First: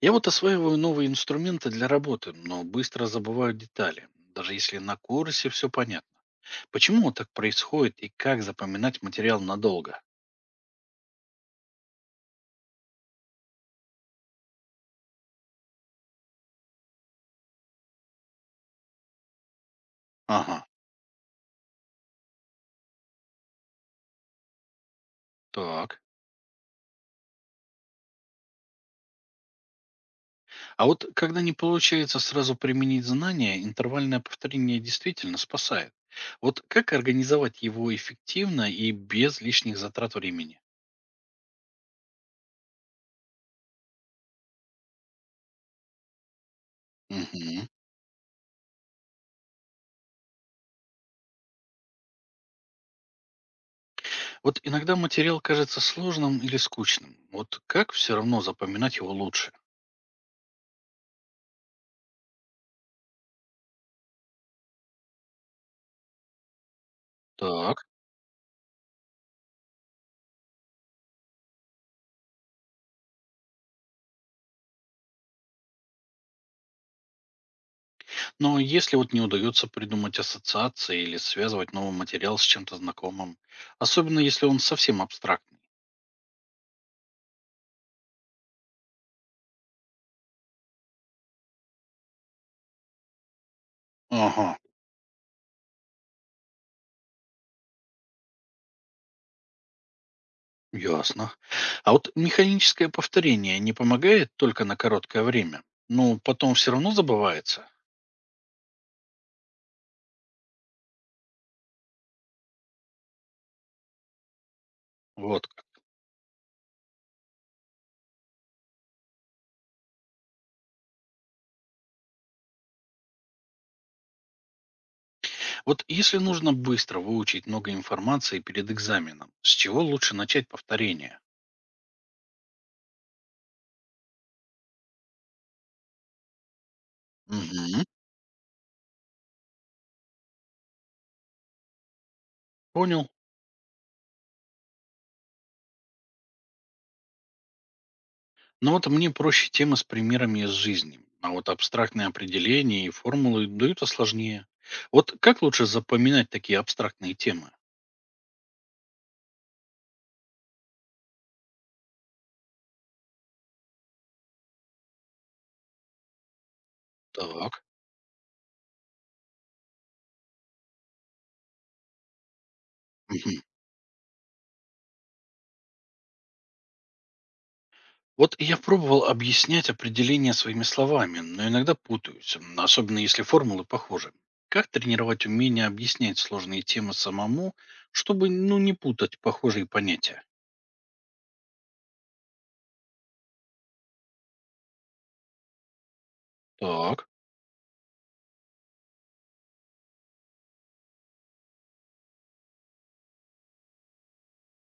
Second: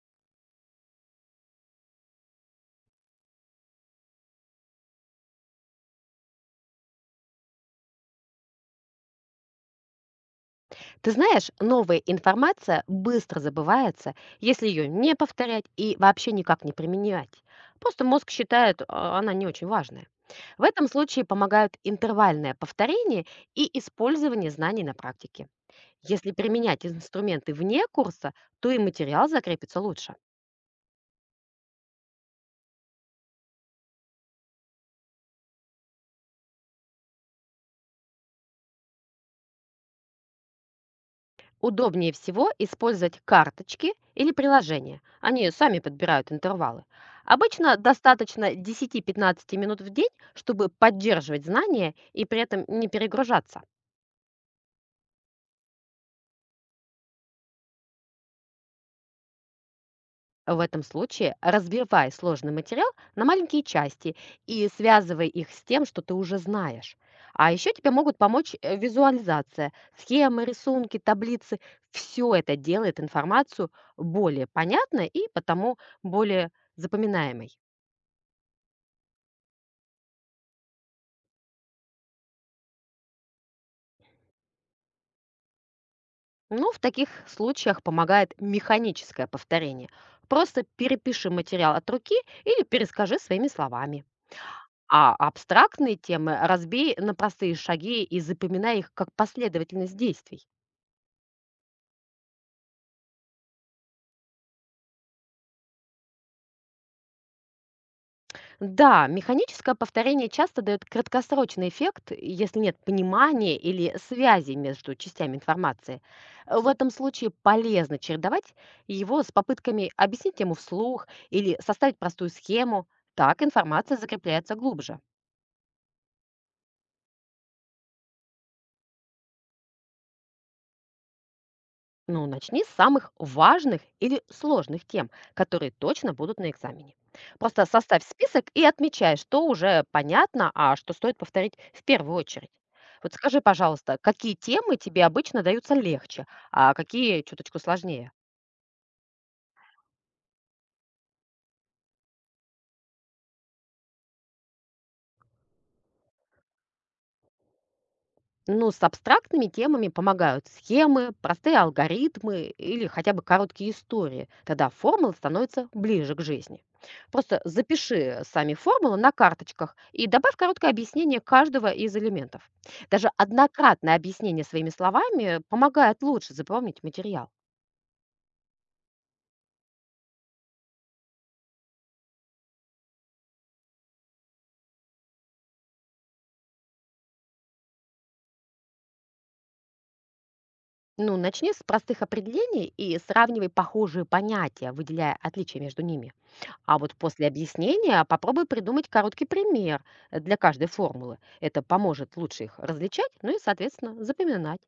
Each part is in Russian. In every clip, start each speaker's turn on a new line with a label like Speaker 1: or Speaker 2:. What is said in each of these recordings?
Speaker 1: Я вот осваиваю новые инструменты для работы, но быстро забываю детали, даже если на курсе все понятно. Почему вот так происходит и как запоминать материал надолго?
Speaker 2: Ты знаешь, новая информация быстро забывается, если ее не повторять и вообще никак не применять. Просто мозг считает, а, она не очень важная.
Speaker 1: Ага,
Speaker 2: В этом случае помогают интервальное повторение и использование знаний на практике.
Speaker 1: так.
Speaker 2: Если применять инструменты вне курса, то и материал закрепится лучше.
Speaker 1: А вот когда не получается сразу применить знания, интервальное повторение действительно спасает. Вот как организовать его эффективно и без лишних затрат времени?
Speaker 2: Удобнее всего использовать карточки или приложения. Они сами подбирают интервалы.
Speaker 1: Мгм.
Speaker 2: Обычно достаточно 10-15 минут в день, чтобы поддерживать знания и при этом не перегружаться.
Speaker 1: Вот иногда материал кажется сложным или скучным. Вот как все равно запоминать его лучше?
Speaker 2: В этом случае разбивай сложный материал на маленькие части и связывай их с тем, что ты уже знаешь. А еще
Speaker 1: Так.
Speaker 2: тебе могут помочь визуализация, схемы, рисунки, таблицы. Все это делает информацию более понятной и потому более запоминаемой.
Speaker 1: Но если вот не удается придумать ассоциации или связывать новый материал с чем-то знакомым, особенно если он совсем абстрактный.
Speaker 2: Ну, в таких случаях помогает механическое повторение. Просто перепиши материал от руки или перескажи своими словами.
Speaker 1: Ага,
Speaker 2: А абстрактные темы разбей на простые шаги и запоминай их как последовательность действий.
Speaker 1: ясно. А вот механическое повторение не помогает только на короткое время, но потом все равно забывается.
Speaker 2: Да, механическое повторение часто дает краткосрочный эффект, если нет понимания или связи между частями
Speaker 1: Вот как.
Speaker 2: информации. В этом случае полезно чередовать его с попытками объяснить ему вслух или составить простую схему. Так информация закрепляется глубже.
Speaker 1: Вот если нужно быстро выучить много информации перед экзаменом, с чего лучше начать повторение?
Speaker 2: Ну, начни с самых важных или сложных тем, которые точно будут на экзамене. Просто
Speaker 1: Угу.
Speaker 2: составь список и отмечай, что уже понятно, а что стоит повторить в первую очередь.
Speaker 1: Понял.
Speaker 2: Вот скажи, пожалуйста, какие темы тебе обычно даются легче, а какие чуточку сложнее?
Speaker 1: Но вот мне проще темы с примерами из жизни. А вот абстрактные определения и формулы дают осложнее. Вот как лучше запоминать такие абстрактные темы?
Speaker 2: Ну, с абстрактными темами помогают схемы, простые алгоритмы или хотя бы короткие истории. Тогда формула становится ближе к жизни. Просто
Speaker 1: Так.
Speaker 2: запиши сами формулы на карточках и добавь короткое объяснение каждого из элементов. Даже
Speaker 1: Мгм.
Speaker 2: однократное объяснение своими словами помогает лучше запомнить материал.
Speaker 1: Вот я пробовал объяснять определения своими словами, но иногда путаюсь, особенно если формулы похожи. Как тренировать умение объяснять сложные темы самому, чтобы ну, не путать похожие понятия?
Speaker 2: Ну, начни с простых определений и сравнивай похожие понятия, выделяя отличия между ними. А вот
Speaker 1: Так.
Speaker 2: после объяснения попробуй придумать короткий пример для каждой формулы. Это поможет лучше их различать, ну и, соответственно, запоминать.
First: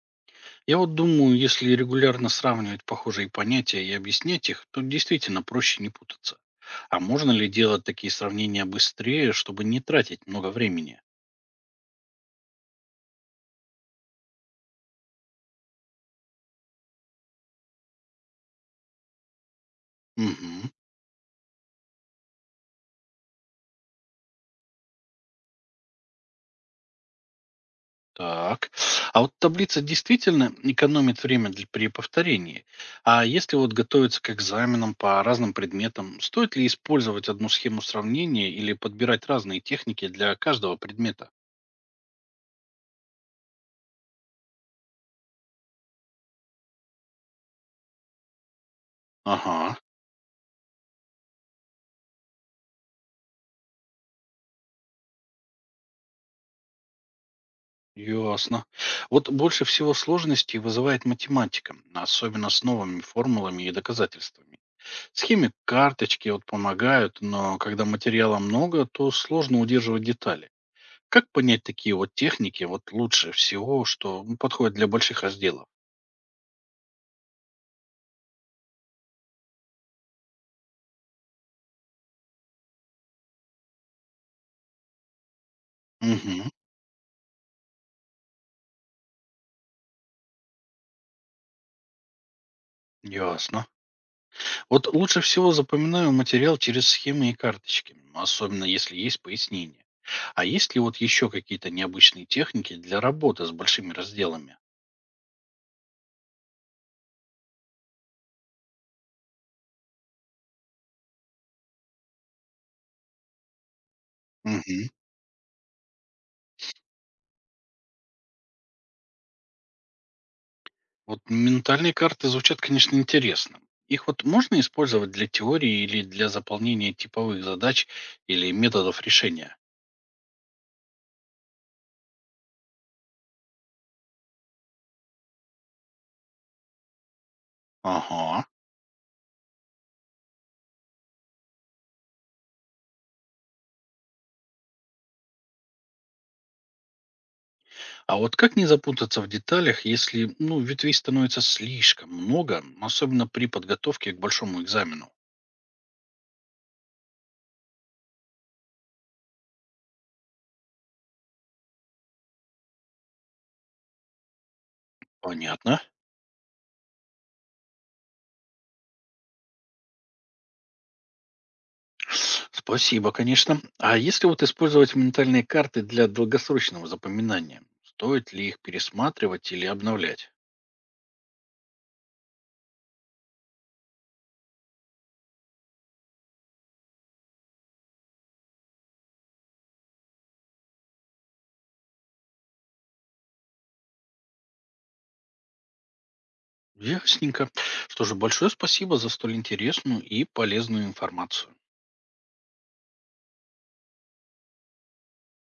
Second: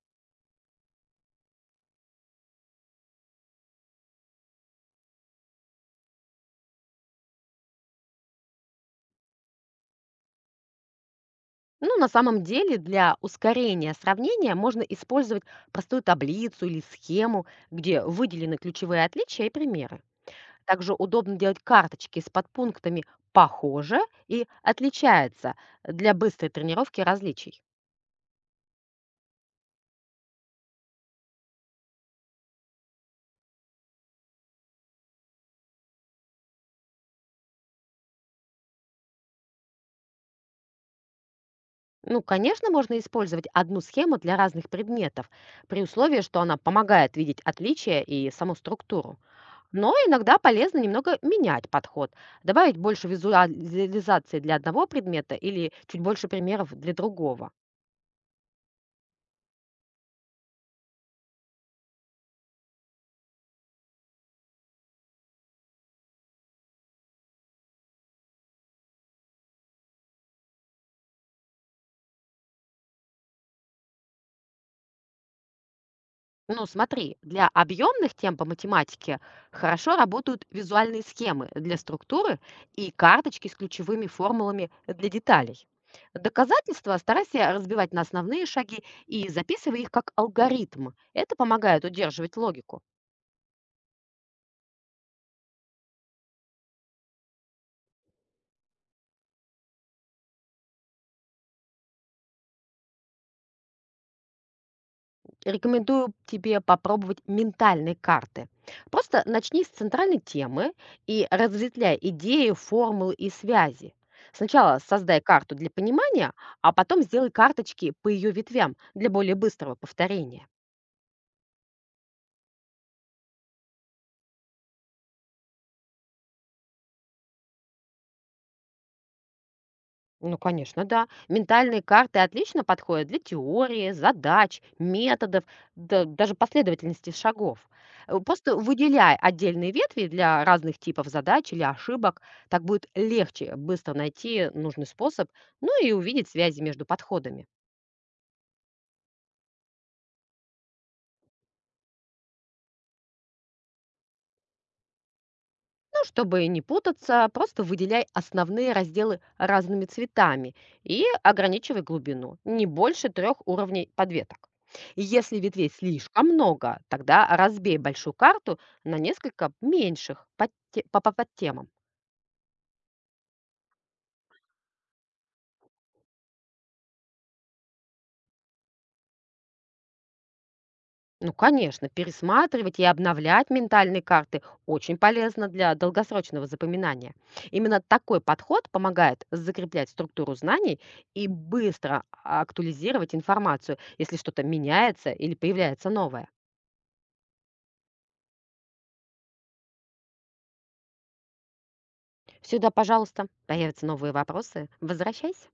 Speaker 1: Я вот думаю, если регулярно сравнивать похожие понятия и объяснять их, то действительно проще не путаться. А можно ли делать такие сравнения быстрее, чтобы не тратить много времени?
Speaker 2: Ну, на самом деле, для ускорения сравнения можно использовать простую таблицу или схему, где выделены ключевые отличия и примеры.
Speaker 1: Мгм.
Speaker 2: Также удобно делать карточки с подпунктами «похоже» и «отличается» для быстрой тренировки различий.
Speaker 1: Так. А вот таблица действительно экономит время при повторении. А если вот готовиться к экзаменам по разным предметам, стоит ли использовать одну схему сравнения или подбирать разные техники для каждого предмета?
Speaker 2: Ну, конечно, можно использовать одну схему для разных предметов, при условии, что она помогает видеть отличия и саму структуру.
Speaker 1: Ага,
Speaker 2: Но иногда полезно немного менять подход, добавить больше визуализации для одного предмета или чуть больше примеров для другого.
Speaker 1: ясно. Вот больше всего сложностей вызывает математика, особенно с новыми формулами и доказательствами. Схемы карточки вот помогают, но когда материала много, то сложно удерживать детали. Как понять такие вот техники вот лучше всего, что ну, подходит для больших разделов?
Speaker 2: Ну, смотри, для объемных тем по математике хорошо работают визуальные схемы для структуры и карточки с ключевыми формулами для деталей.
Speaker 1: Угу,
Speaker 2: Доказательства старайся разбивать на основные шаги и записывай их как алгоритм. Это помогает удерживать логику.
Speaker 1: ясно. Вот лучше всего запоминаю материал через схемы и карточки, особенно если есть пояснение. А есть ли вот еще какие-то необычные техники для работы с большими разделами?
Speaker 2: Рекомендую тебе попробовать ментальные карты. Просто начни с центральной темы и разветвляй идеи, формулы и связи. Сначала
Speaker 1: Угу.
Speaker 2: создай карту для понимания, а потом сделай карточки по ее ветвям для более быстрого повторения.
Speaker 1: Вот ментальные карты звучат, конечно, интересно. Их вот можно использовать для теории или для заполнения типовых задач или методов решения?
Speaker 2: Ну, конечно, да. Ментальные карты отлично подходят для теории, задач, методов, да, даже последовательности шагов.
Speaker 1: Ага.
Speaker 2: Просто выделяй отдельные ветви для разных типов задач или ошибок. Так будет легче быстро найти нужный способ, ну и увидеть связи между подходами.
Speaker 1: А вот как не запутаться в деталях, если ну, ветвей становится слишком много, особенно при подготовке к большому экзамену?
Speaker 2: Ну, чтобы не путаться, просто выделяй основные разделы разными цветами и ограничивай глубину, не больше 3 уровней подветок. Если ветвей
Speaker 1: Понятно.
Speaker 2: слишком много, тогда разбей большую карту на несколько меньших по подтемам.
Speaker 1: Спасибо, конечно. А если вот использовать ментальные карты для долгосрочного запоминания, стоит ли их пересматривать или обновлять?
Speaker 2: Ну, конечно, пересматривать и обновлять ментальные карты очень полезно для долгосрочного запоминания. Именно такой подход помогает закреплять структуру знаний и быстро актуализировать информацию, если что-то меняется или появляется новое.
Speaker 1: Ясненько. Что же, большое спасибо за столь интересную и полезную информацию.
Speaker 2: Сюда, пожалуйста, появятся новые вопросы. Возвращайся.